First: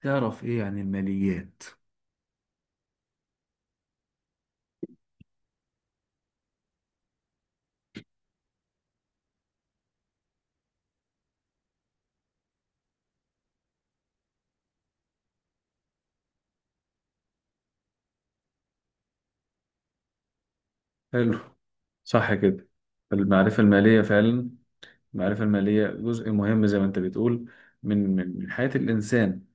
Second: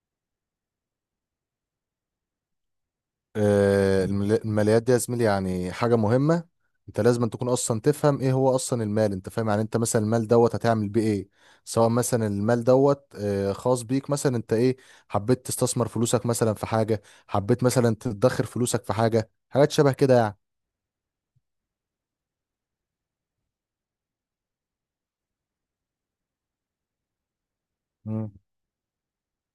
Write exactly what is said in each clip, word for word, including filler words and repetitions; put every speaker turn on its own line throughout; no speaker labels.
تعرف إيه عن الماليات؟
آه، المل- الماليات دي يا زميلي، يعني حاجة مهمة. انت لازم تكون اصلا تفهم ايه هو اصلا المال، انت فاهم؟ يعني انت مثلا المال دوت هتعمل بيه ايه؟ سواء مثلا المال دوت آه، خاص بيك، مثلا انت ايه، حبيت تستثمر فلوسك مثلا في حاجة، حبيت مثلا تدخر فلوسك في حاجة، حاجات شبه كده يعني.
حلو. صح كده. المعرفة المالية فعلا. المعرفة المالية جزء مهم زي ما انت بتقول من
مم.
من من حياة الإنسان.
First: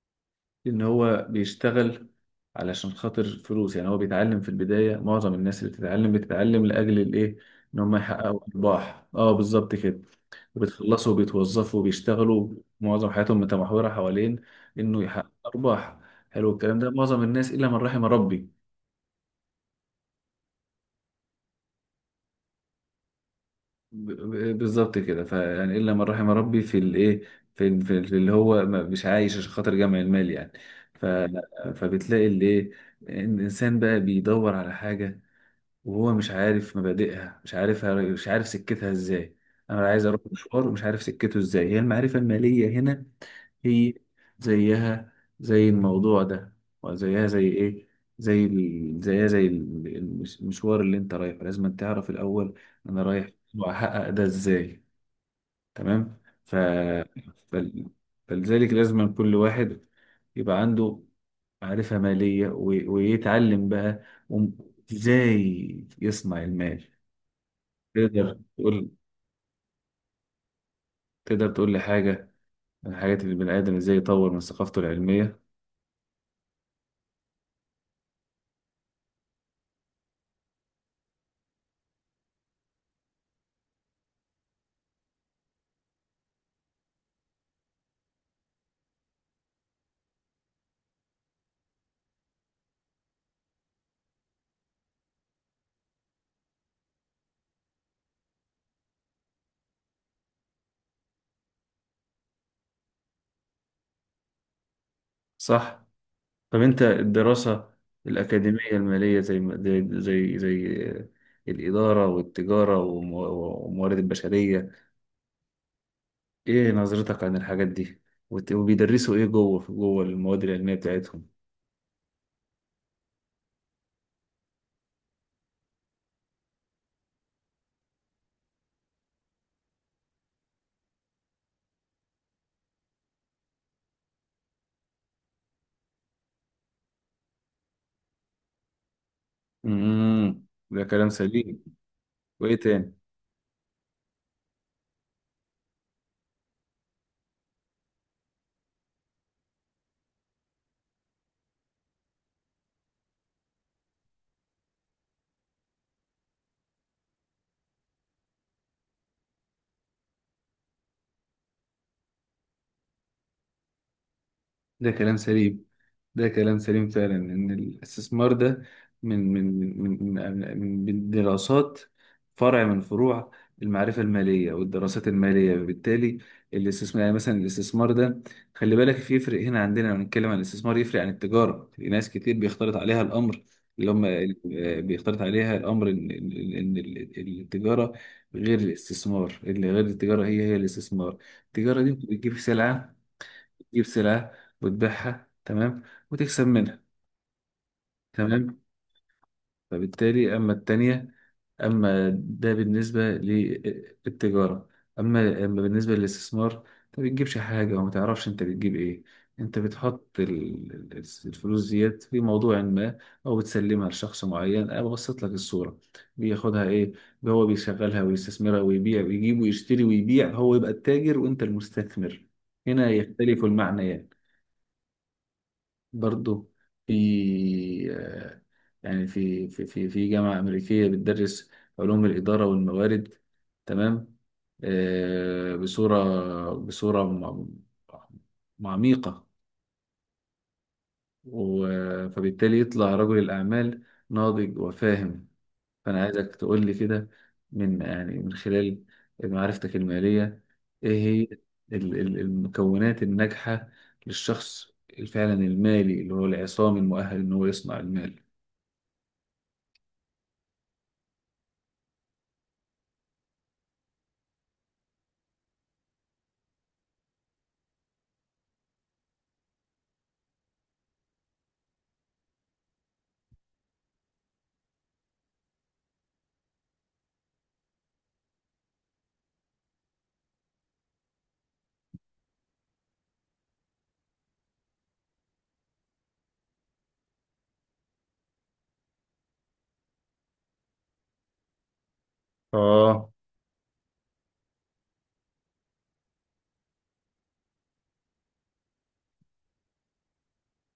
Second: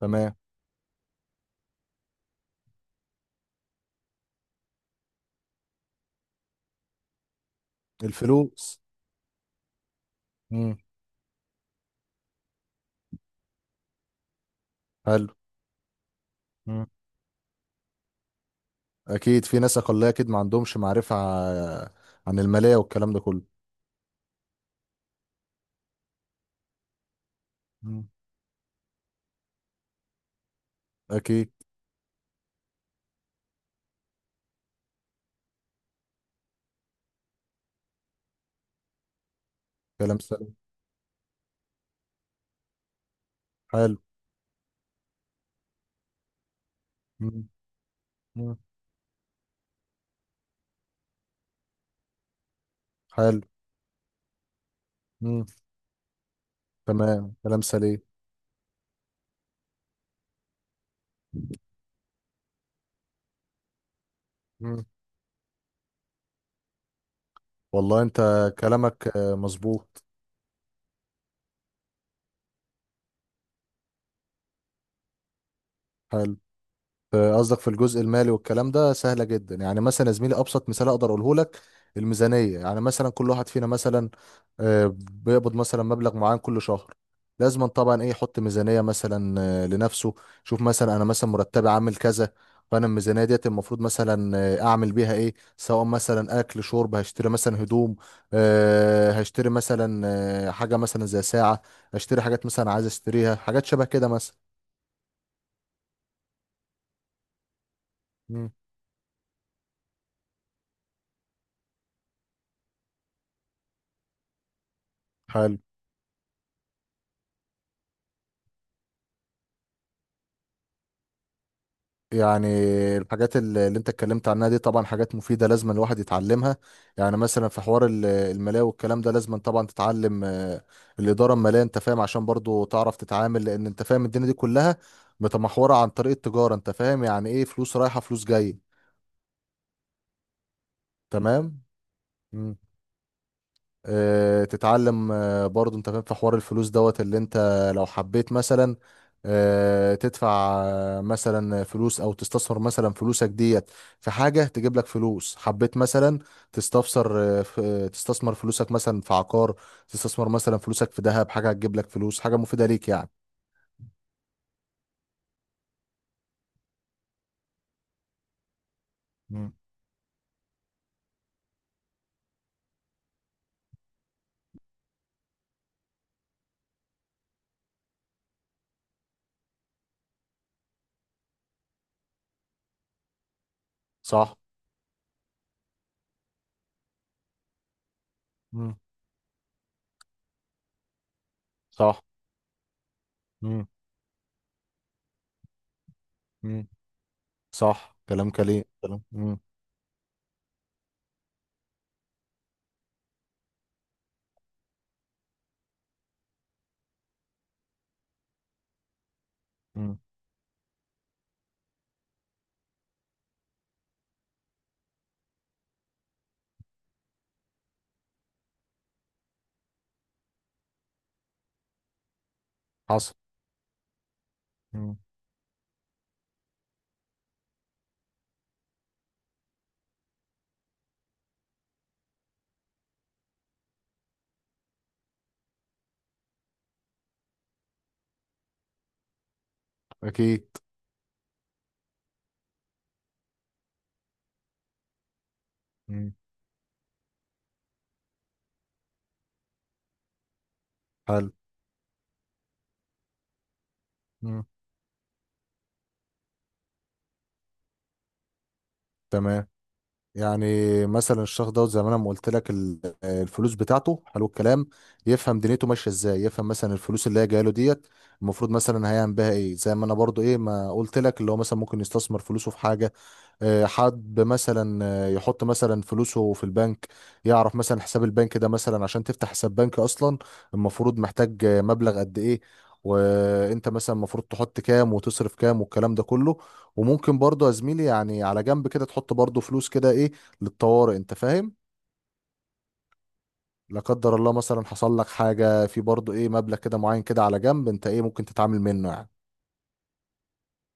تمام.
إن هو بيشتغل علشان خاطر فلوس، يعني هو بيتعلم في البداية. معظم الناس اللي بتتعلم بتتعلم لأجل الإيه؟ إن هم يحققوا
الفلوس.
أرباح. اه، بالظبط كده.
مم.
وبتخلصوا وبيتوظفوا وبيشتغلوا، معظم حياتهم متمحورة حوالين إنه يحقق
حلو.
أرباح. حلو الكلام
مم.
ده، معظم الناس إلا من رحم ربي.
اكيد في ناس اقلية، اكيد ما عندهمش معرفة ع- عن المالية والكلام ده كله.
ب- ب- بالظبط كده، فيعني الا من رحم ربي في الايه، في, ال- في, ال-
مم.
في اللي هو ما- مش عايش عشان خاطر جمع المال يعني. ف
اكيد.
فبتلاقي اللي ايه، إن الانسان بقى بيدور على حاجه وهو مش عارف مبادئها، مش عارفها، مش عارف سكتها ازاي. انا عايز
كلام
اروح
سليم.
مشوار ومش عارف سكته ازاي، هي المعرفه الماليه هنا في،
حلو.
زيها زي الموضوع ده، وزيها زي
مم.
ايه، زي
مم.
ال... زيها زي ال- المش- المشوار اللي انت رايحه لازم أن تعرف الاول انا رايح
حلو.
واحقق ده ازاي.
مم.
تمام. ف...
تمام. كلام
فل...
سليم.
فلذلك لازم أن كل واحد يبقى عنده معرفة مالية، و... ويتعلم بقى وم-
مم.
ازاي يصنع المال.
والله انت،
تقدر تقول،
كلامك آه، مظبوط.
تقدر تقول لي حاجة من الحاجات اللي البني آدم ازاي يطور من ثقافته العلمية؟
حلو. في- قصدك في الجزء المالي والكلام ده، سهلة جدا. يعني مثلا يا زميلي، أبسط مثال أقدر أقوله لك. الميزانية، يعني مثلا كل واحد فينا مثلا آه، بيقبض مثلا مبلغ معين كل شهر. لازم طبعا إيه يحط ميزانية مثلا آه، لنفسه. شوف مثلا، أنا مثلا مرتبي عامل كذا. فأنا الميزانية ديت المفروض مثلا آه، أعمل بيها إيه، سواء مثلا أكل شرب، هشتري مثلا هدوم، آه، هشتري مثلا آه، حاجة مثلا زي ساعة. هشتري حاجات مثلا عايز أشتريها، حاجات شبه كده مثلا.
صح. طب انت الدراسة
مم.
الأكاديمية المالية زي ما- زي زي زي الإدارة والتجارة والمو- والموارد البشرية،
حلو.
ايه نظرتك عن الحاجات دي؟ وت- وبيدرسوا ايه جوه، في جوه المواد العلمية بتاعتهم؟
يعني الحاجات اللي اللي انت اتكلمت عنها دي طبعا حاجات مفيدة، لازم الواحد يتعلمها. يعني مثلا في حوار ال- المالية والكلام ده، لازم طبعا تتعلم آه، الإدارة المالية، انت فاهم، عشان برضو تعرف تتعامل، لأن انت فاهم الدنيا دي كلها متمحورة عن طريق التجارة، انت فاهم، يعني ايه فلوس رايحة فلوس جاية.
امم، ده كلام
تمام.
سليم. وايه تاني؟
آه، تتعلم آه، برضو، انت فاهم، في حوار الفلوس دوت اللي انت لو حبيت مثلا آه، تدفع آه، مثلا فلوس، او تستثمر مثلا فلوسك ديت في حاجة تجيب لك فلوس. حبيت مثلا تستفسر، آه، ف- آه، تستثمر فلوسك مثلا في عقار، تستثمر مثلا فلوسك في ذهب، حاجة هتجيب لك فلوس، حاجة مفيدة ليك يعني.
ده كلام سليم، ده كلام سليم فعلا، ان الاستثمار ده من
مم.
من من من من من دراسات، فرع من فروع المعرفة المالية والدراسات المالية. وبالتالي الاستثمار، يعني مثلا الاستثمار ده، خلي بالك في يفرق هنا عندنا لما بنتكلم عن الاستثمار، يفرق عن التجارة. في ناس كتير بيختلط عليها الأمر، اللي هم
صح.
آه، بيختلط عليها الأمر إن إن إن التجارة غير
مم.
الاستثمار، اللي غير التجارة هي هي الاستثمار. التجارة دي
صح.
أنت بتجيب سلعة،
مم.
تجيب سلعة وتبيعها، تمام، وتكسب
مم.
منها.
صح كلام
تمام،
كليم كلام. مم.
فبالتالي أما التانية، أما ده بالنسبة للتجارة، أما أما بالنسبة للاستثمار، أنت ما بتجيبش حاجة وما تعرفش أنت بتجيب إيه. أنت
مم.
بتحط ال- ال- الفلوس ديت في موضوع ما، أو بتسلمها لشخص معين. أنا ببسط لك الصورة، بياخدها إيه، هو بيشغلها ويستثمرها ويبيع ويجيب ويشتري ويبيع، هو يبقى التاجر وأنت المستثمر. هنا
حصل.
يختلف المعنيات.
مم.
برضه في آه، يعني في في في في جامعة أمريكية بتدرس علوم الإدارة والموارد، تمام، آه، بصورة بصورة م- م- عميقة.
اكيد.
و- فبالتالي يطلع رجل الأعمال ناضج وفاهم. فأنا
مم.
عايزك تقول لي كده، من يعني من خلال معرفتك المالية، إيه هي
حلو.
ال- ال- المكونات الناجحة
مم.
للشخص فعلا المالي، اللي هو العصام المؤهل إن هو يصنع المال؟
تمام. يعني مثلا الشخص دوت، زي ما انا ما قلت لك، ال- الفلوس بتاعته، حلو الكلام، يفهم دنيته ماشيه ازاي، يفهم مثلا الفلوس اللي هي جايه له ديت المفروض مثلا هيعمل بها ايه. زي ما انا برضو ايه ما قلت لك، اللي هو مثلا ممكن يستثمر فلوسه في حاجه. آه، حد مثلا آه، يحط مثلا فلوسه في البنك، يعرف مثلا حساب البنك ده، مثلا عشان تفتح حساب بنك اصلا المفروض محتاج آه، مبلغ قد ايه، وانت مثلا المفروض تحط كام وتصرف كام والكلام ده كله. وممكن برضه يا زميلي، يعني على جنب كده تحط برضه فلوس كده ايه، للطوارئ، انت فاهم.
آه،
لا قدر الله مثلا حصل لك حاجة، في برضه ايه مبلغ كده معين كده على جنب انت ايه ممكن تتعامل منه يعني.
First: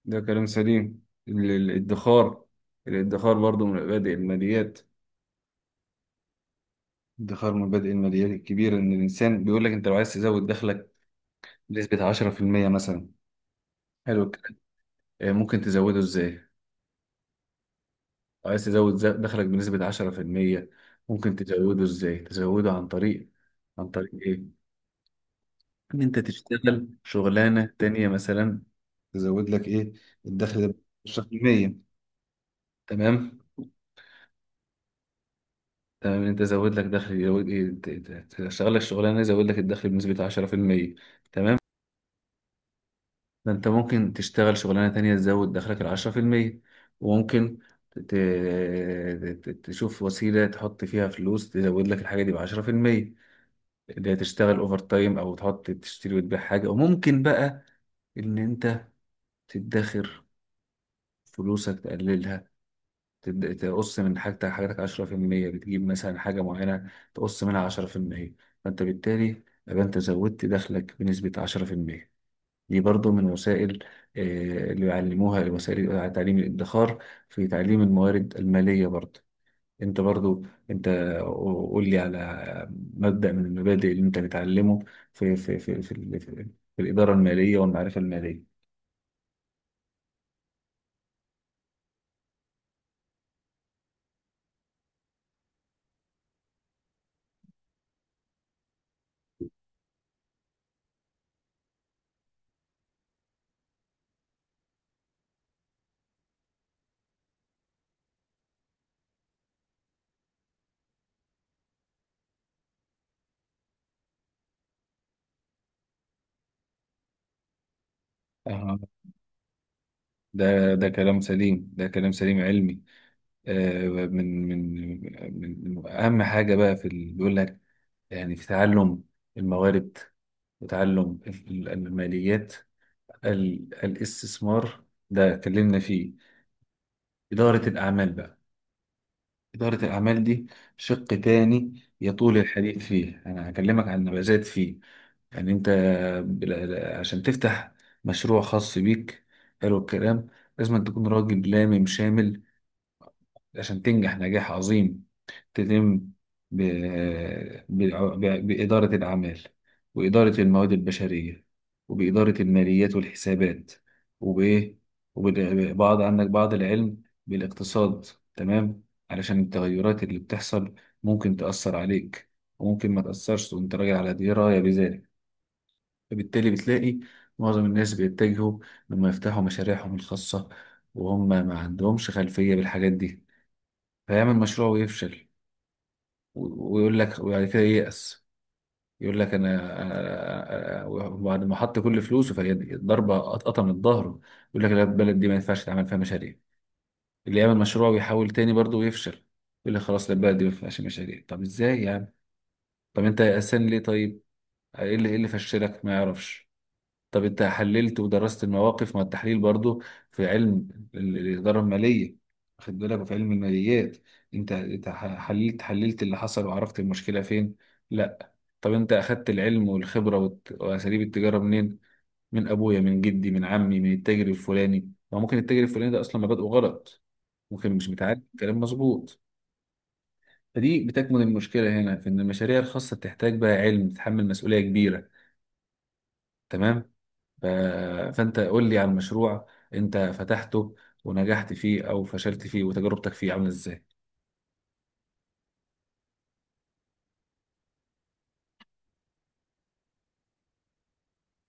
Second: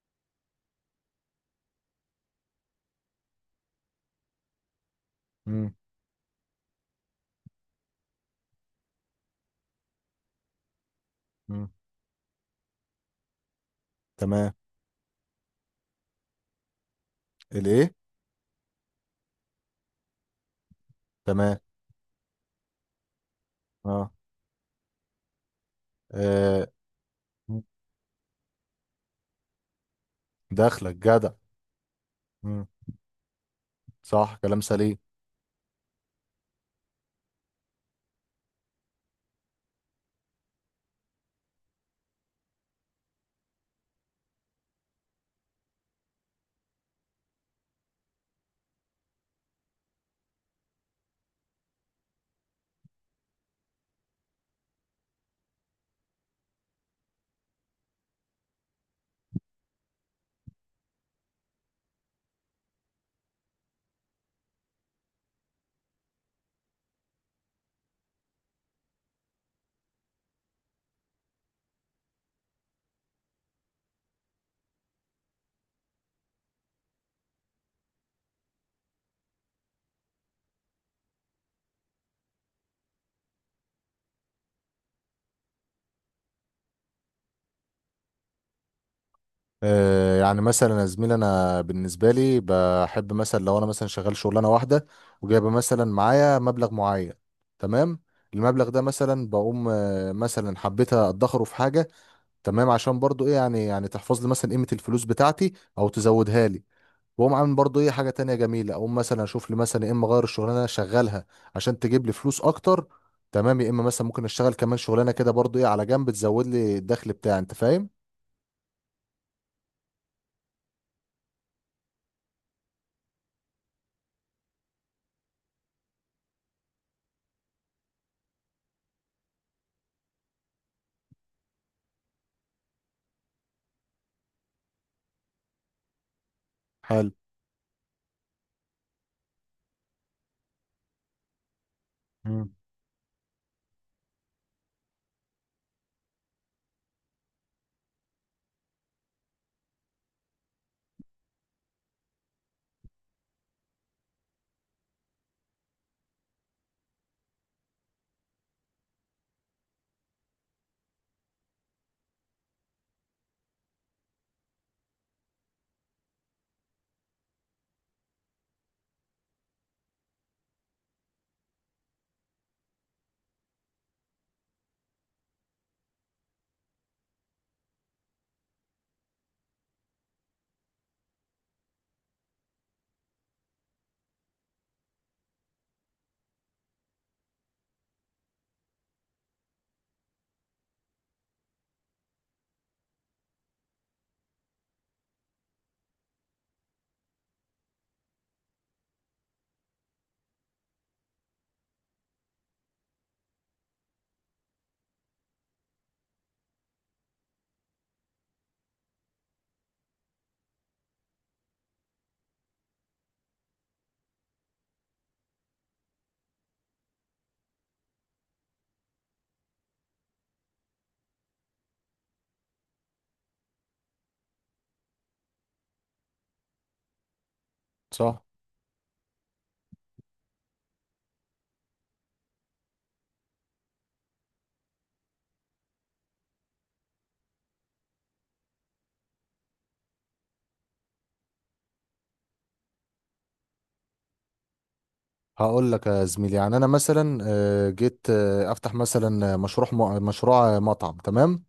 ده كلام سليم. ال- ال- الادخار الادخار برضو من مبادئ الماليات.
مم.
الادخار من مبادئ الماليات الكبيرة. إن الإنسان بيقول لك أنت لو عايز تزود دخلك
مم.
بنسبة عشرة في المية مثلا، حلو
تمام.
الكلام. آه، ممكن تزوده إزاي؟
الايه.
عايز تزود ز- دخلك بنسبة عشرة في المية، ممكن
تمام.
تزوده ازاي؟ تزوده عن طريق، عن طريق
اه.
ايه؟ ان انت
آه.
تشتغل شغلانة تانية مثلا، تزود لك ايه، الدخل ده
دخلك جدع.
عشرة في المية.
مم.
تمام؟
صح. كلام سليم.
تمام، ان انت زود لك دخل، يزود ايه، ت- ت- تشتغل لك شغلانة يزود لك الدخل بنسبة عشرة في المية. تمام؟ فانت ممكن تشتغل شغلانة تانية تزود دخلك ال عشرة في المية، وممكن ت- ت- ت- تشوف وسيلة تحط فيها فلوس تزود لك الحاجة دي بعشرة في المية، اللي هي تشتغل اوفر تايم او تحط تشتري وتبيع حاجه. وممكن بقى ان انت تدخر فلوسك، تقللها، تد- تقص من حاجتك، حاجتك عشرة في المية، بتجيب مثلا حاجه معينه تقص منها عشرة في المية، فانت بالتالي يبقى انت زودت دخلك بنسبه عشرة في المية. دي برضو من وسائل آه، اللي بيعلموها، وسائل تعليم الادخار في تعليم الموارد الماليه برضو. انت برضو، انت قول لي على مبدأ من المبادئ اللي انت بتعلمه في في في في, ال- في, في الإدارة المالية والمعرفة المالية.
آه يعني مثلا يا زميلي، انا بالنسبه لي بحب مثلا لو انا مثلا شغال شغلانه واحده وجايبه مثلا معايا مبلغ معين. تمام. المبلغ ده مثلا بقوم آه مثلا حبيت ادخره في حاجه. تمام. عشان برضو ايه يعني يعني تحفظ لي مثلا قيمه الفلوس بتاعتي، او تزودها لي. واقوم عامل برضو ايه حاجه تانية جميله، اقوم مثلا اشوف لي مثلا، يا اما اغير الشغلانه اللي انا شغالها عشان تجيب لي فلوس اكتر. تمام. يا اما مثلا ممكن اشتغل كمان شغلانه كده برضو ايه على جنب تزود لي الدخل بتاعي، انت فاهم.
آه. ده، ده كلام سليم، ده كلام سليم علمي. آه من من من أهم حاجة بقى في اللي بيقول لك، يعني في تعلم الموارد وتعلم ال- الماليات. ال- الاستثمار ده اتكلمنا فيه.
حلو.
إدارة الأعمال بقى، إدارة الأعمال دي شق تاني يطول
مم.
الحديث فيه. أنا هكلمك عن نبذات فيه. يعني أنت بل- عشان تفتح مشروع خاص بيك، حلو الكلام، لازم أن تكون راجل لامم شامل عشان تنجح نجاح عظيم. تلم ب- بالع- ب- بإدارة الأعمال، وإدارة المواد البشرية، وبإدارة الماليات والحسابات، وبإيه، وبعض، عندك بعض العلم بالاقتصاد. تمام، علشان التغيرات اللي بتحصل ممكن تأثر عليك، وممكن ما تأثرش وأنت راجع على دراية بذلك. فبالتالي بتلاقي معظم الناس بيتجهوا لما يفتحوا مشاريعهم الخاصة وهم ما عندهمش خلفية بالحاجات دي، فيعمل مشروع ويفشل، ويقول لك، وبعد كده ييأس، يقول لك، انا أنا- أنا-، وبعد ما حط كل فلوسه فهي الضربه، قطقطه من ظهره، يقول لك لا، البلد دي ما ينفعش تعمل فيها مشاريع. اللي يعمل مشروع ويحاول تاني برضه ويفشل يقول لك خلاص، لا، البلد دي ما ينفعش مشاريع. طب ازاي يعني؟ طب انت يأسان ليه؟ طيب ايه اللي، ايه اللي فشلك؟ ما يعرفش. طب انت حللت ودرست المواقف؟ ما التحليل برضه في علم ال- الاداره الماليه، واخد بالك، وفي علم الماليات. انت انت حللت حللت اللي حصل وعرفت المشكله فين؟ لا. طب انت اخدت العلم والخبرة والت- واساليب التجارة منين؟ من ابويا، من جدي، من عمي، من التاجر الفلاني. ما ممكن التاجر الفلاني ده اصلا مبادئه غلط، ممكن مش متعلم،
صح.
كلام مظبوط. فدي بتكمن المشكلة هنا، في ان المشاريع الخاصة بتحتاج بقى علم، تتحمل مسؤولية كبيرة. تمام. ف... فانت قول لي عن مشروع انت فتحته ونجحت فيه او فشلت فيه، وتجربتك فيه عاملة ازاي؟
هقول لك يا زميلي، يعني انا مثلا آه، جيت آه، افتح مثلا آه، مشروع مشروع مطعم. تمام.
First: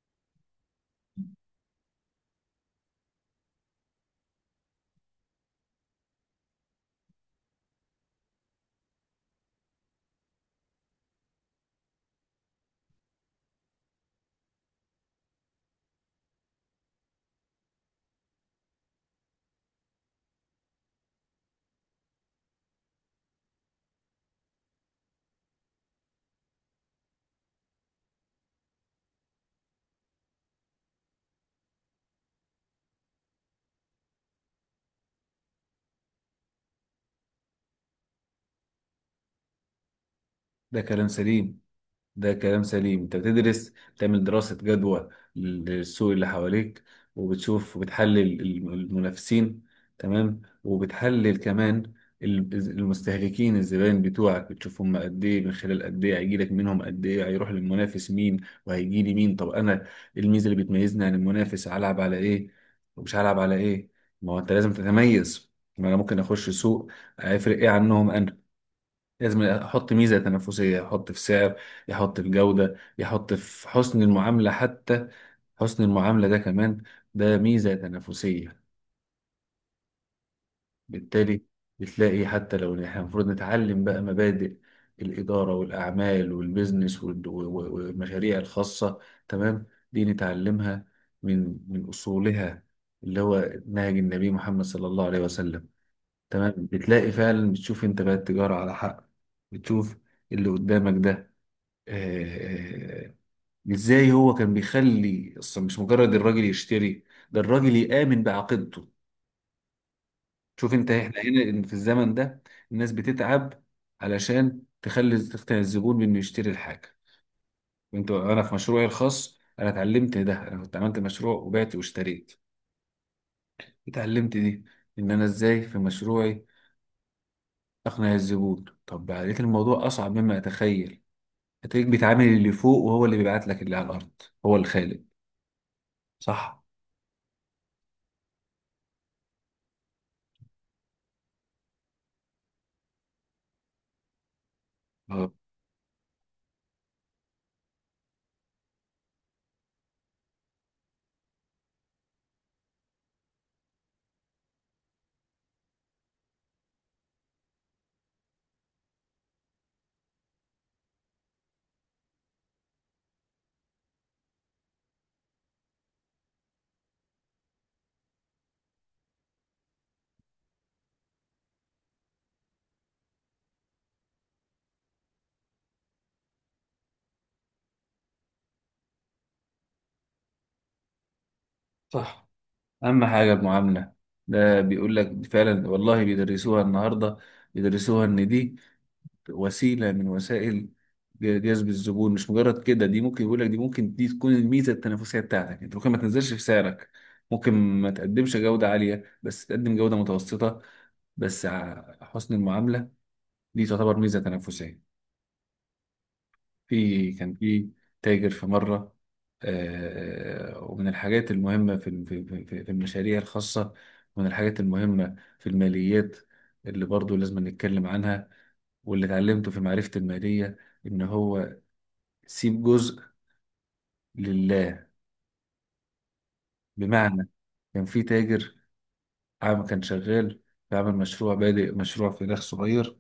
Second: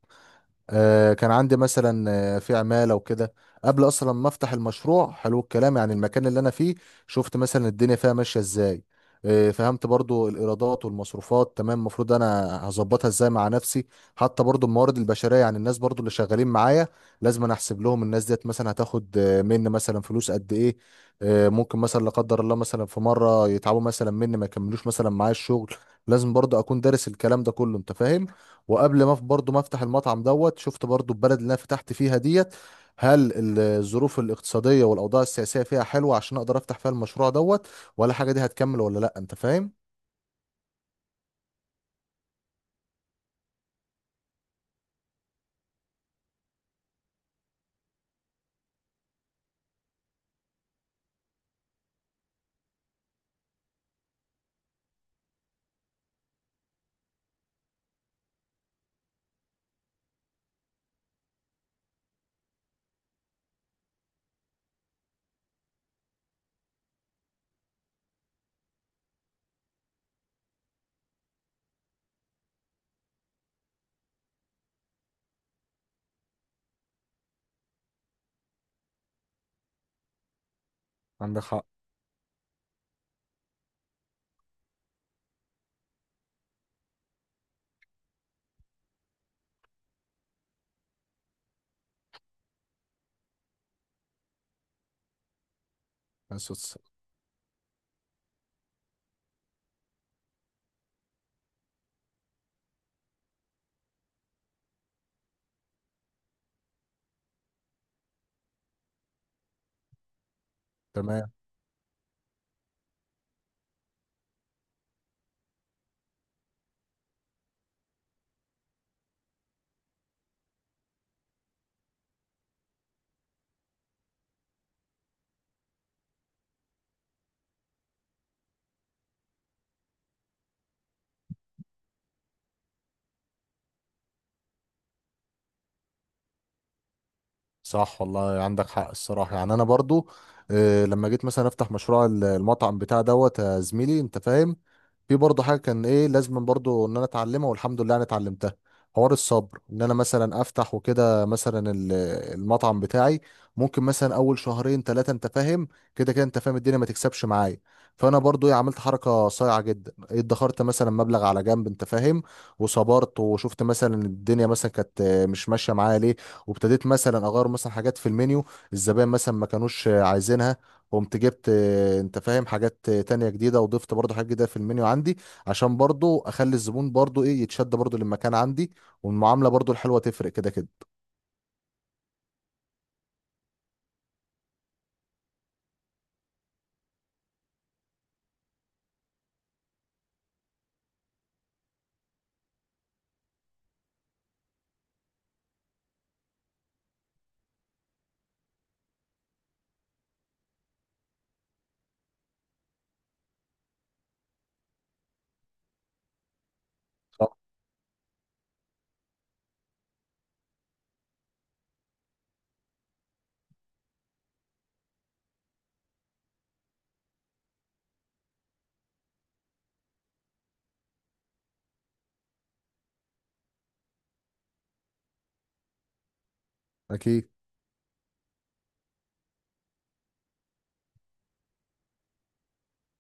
آه، كان عندي مثلا آه، في عمالة وكده، قبل اصلا ما افتح المشروع، حلو الكلام، يعني المكان اللي انا فيه شفت مثلا الدنيا فيها ماشية ازاي. آه، فهمت برضو الايرادات والمصروفات، تمام، المفروض انا هظبطها ازاي مع نفسي. حتى برضو الموارد البشرية، يعني الناس برضو اللي شغالين معايا، لازم انا احسب لهم، الناس ديت مثلا هتاخد آه، مني مثلا فلوس قد ايه. آه، ممكن مثلا لا قدر الله مثلا في مرة يتعبوا مثلا مني، ما يكملوش مثلا معايا الشغل، لازم برضو اكون دارس الكلام ده كله، انت فاهم. وقبل ما برضو ما افتح المطعم دوت، شفت برضو البلد اللي انا فتحت فيها ديت، هل ال- الظروف الاقتصادية والاوضاع السياسية فيها حلوة عشان اقدر افتح فيها المشروع دوت، ولا حاجة، دي هتكمل ولا لا، انت فاهم.
ده كلام سليم، ده كلام سليم. انت بتدرس، بتعمل دراسة جدوى للسوق اللي حواليك، وبتشوف وبتحلل الم- المنافسين، تمام، وبتحلل كمان ال- المستهلكين، الزبائن بتوعك، بتشوف هم قد ايه، من خلال قد ايه هيجيلك منهم، قد ايه هيروح للمنافس مين وهيجي لي مين. طب انا الميزة اللي بتميزني عن المنافس هلعب على ايه ومش هلعب على ايه؟ ما هو انت لازم تتميز، ما انا ممكن اخش سوق هيفرق ايه عنهم انا؟ لازم احط ميزه تنافسيه، احط في سعر، يحط في جوده، يحط في حسن المعامله حتى، حسن المعامله ده كمان ده ميزه تنافسيه.
عندك
بالتالي
حق.
بتلاقي حتى لو إن احنا المفروض نتعلم بقى مبادئ الاداره والاعمال والبيزنس وال- و- و- والمشاريع الخاصه، تمام، دي نتعلمها من من اصولها، اللي هو نهج النبي محمد صلى الله عليه وسلم.
بس
تمام،
بس-
بتلاقي فعلا بتشوف انت بقى التجاره على حق. بتشوف اللي قدامك ده، آه، ازاي هو كان بيخلي اصلا مش مجرد الراجل يشتري، ده الراجل يآمن بعقيدته. شوف انت، احنا
تمام.
هنا إن في الزمن ده الناس بتتعب علشان تخلي، تقنع الزبون بانه يشتري الحاجه. وانت، انا في مشروعي الخاص انا اتعلمت ده، انا كنت عملت مشروع وبعت واشتريت، اتعلمت دي، ان انا ازاي في مشروعي اقنع الزبون. طب لقيت الموضوع اصعب مما اتخيل. هتلاقيك بتعامل اللي فوق وهو اللي بيبعت لك اللي على الارض، هو الخالق. صح.
صح والله، عندك حق الصراحة، يعني انا برضو آه، لما جيت مثلا افتح مشروع ال- المطعم بتاع دوت، يا زميلي، انت فاهم، في
آه.
برضه حاجه كان ايه لازم برضه ان انا اتعلمها، والحمد لله انا اتعلمتها. حوار الصبر، ان انا مثلا افتح وكده مثلا ال- المطعم بتاعي، ممكن مثلا اول شهرين ثلاثه، انت فاهم، كده كده، انت فاهم، الدنيا ما تكسبش معايا. فانا برضو إيه عملت حركه صايعه جدا، ادخرت مثلا مبلغ على جنب، انت فاهم. وصبرت وشفت مثلا الدنيا مثلا كانت آه، مش ماشيه معايا ليه، وابتديت مثلا اغير مثلا حاجات في المنيو الزبائن مثلا ما كانوش آه، عايزينها، قمت جبت آه، انت فاهم حاجات آه، تانية جديدة، وضفت برضو حاجات جديدة في المنيو عندي عشان برضو اخلي الزبون برضو ايه يتشد برضو للمكان عندي. والمعاملة برضو الحلوة تفرق كده كده.
صح، أهم حاجة المعاملة. ده بيقول لك فعلا والله بيدرسوها النهاردة، بيدرسوها إن دي وسيلة من وسائل ج- جذب الزبون، مش مجرد كده. دي ممكن يقول لك، دي ممكن دي تكون الميزة التنافسية بتاعتك، أنت ممكن ما تنزلش في سعرك، ممكن ما تقدمش جودة عالية بس تقدم جودة متوسطة، بس ع- حسن المعاملة دي تعتبر ميزة تنافسية. في كان
صح.
في تاجر في مرة. آه، ومن الحاجات المهمة في في في- في المشاريع الخاصة، ومن الحاجات المهمة في الماليات اللي برضو لازم نتكلم عنها واللي اتعلمته في معرفة المالية، إن هو سيب جزء لله،
اكيد.
بمعنى، كان في تاجر عام كان شغال بيعمل مشروع، بادئ مشروع في داخل صغير،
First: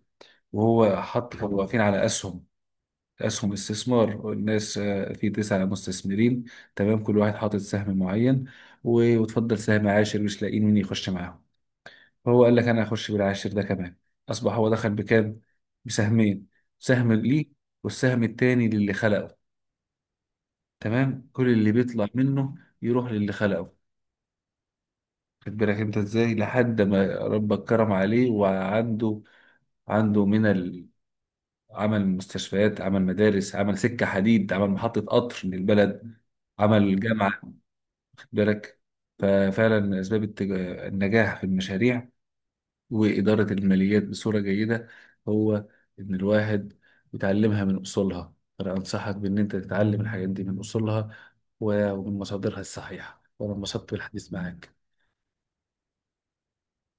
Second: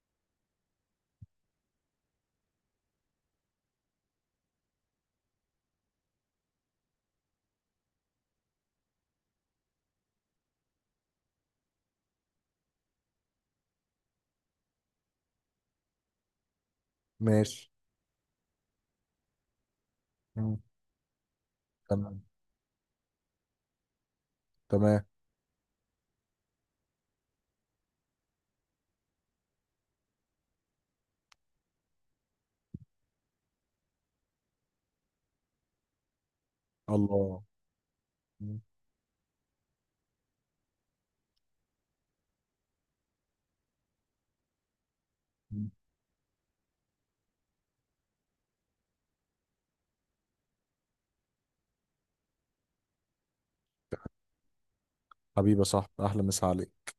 وهو حط، كانوا واقفين على أسهم، اسهم استثمار الناس، آه، في تسعة مستثمرين، تمام، كل واحد حاطط سهم معين، و- وتفضل سهم عاشر مش لاقيين مين يخش معاهم. فهو قال لك انا هخش بالعاشر ده كمان. اصبح هو دخل بكام؟ بسهمين، سهم ليه
ماشي.
والسهم التاني للي خلقه.
مم.
تمام، كل اللي بيطلع
تمام.
منه يروح للي خلقه.
تمام.
خد بالك انت ازاي لحد ما ربك كرم عليه، وعنده، عنده من، عمل مستشفيات، عمل مدارس، عمل سكة حديد، عمل محطة قطر للبلد، عمل جامعة.
الله.
خد
مم.
بالك. ففعلا أسباب التج... النجاح في المشاريع وإدارة الماليات بصورة جيدة، هو إن الواحد يتعلمها من أصولها. أنا أنصحك بإن أنت تتعلم الحاجات دي من أصولها ومن مصادرها الصحيحة، وأنا انبسطت بالحديث معاك.
حبيبي يا صاحبي، احلى مسا عليك.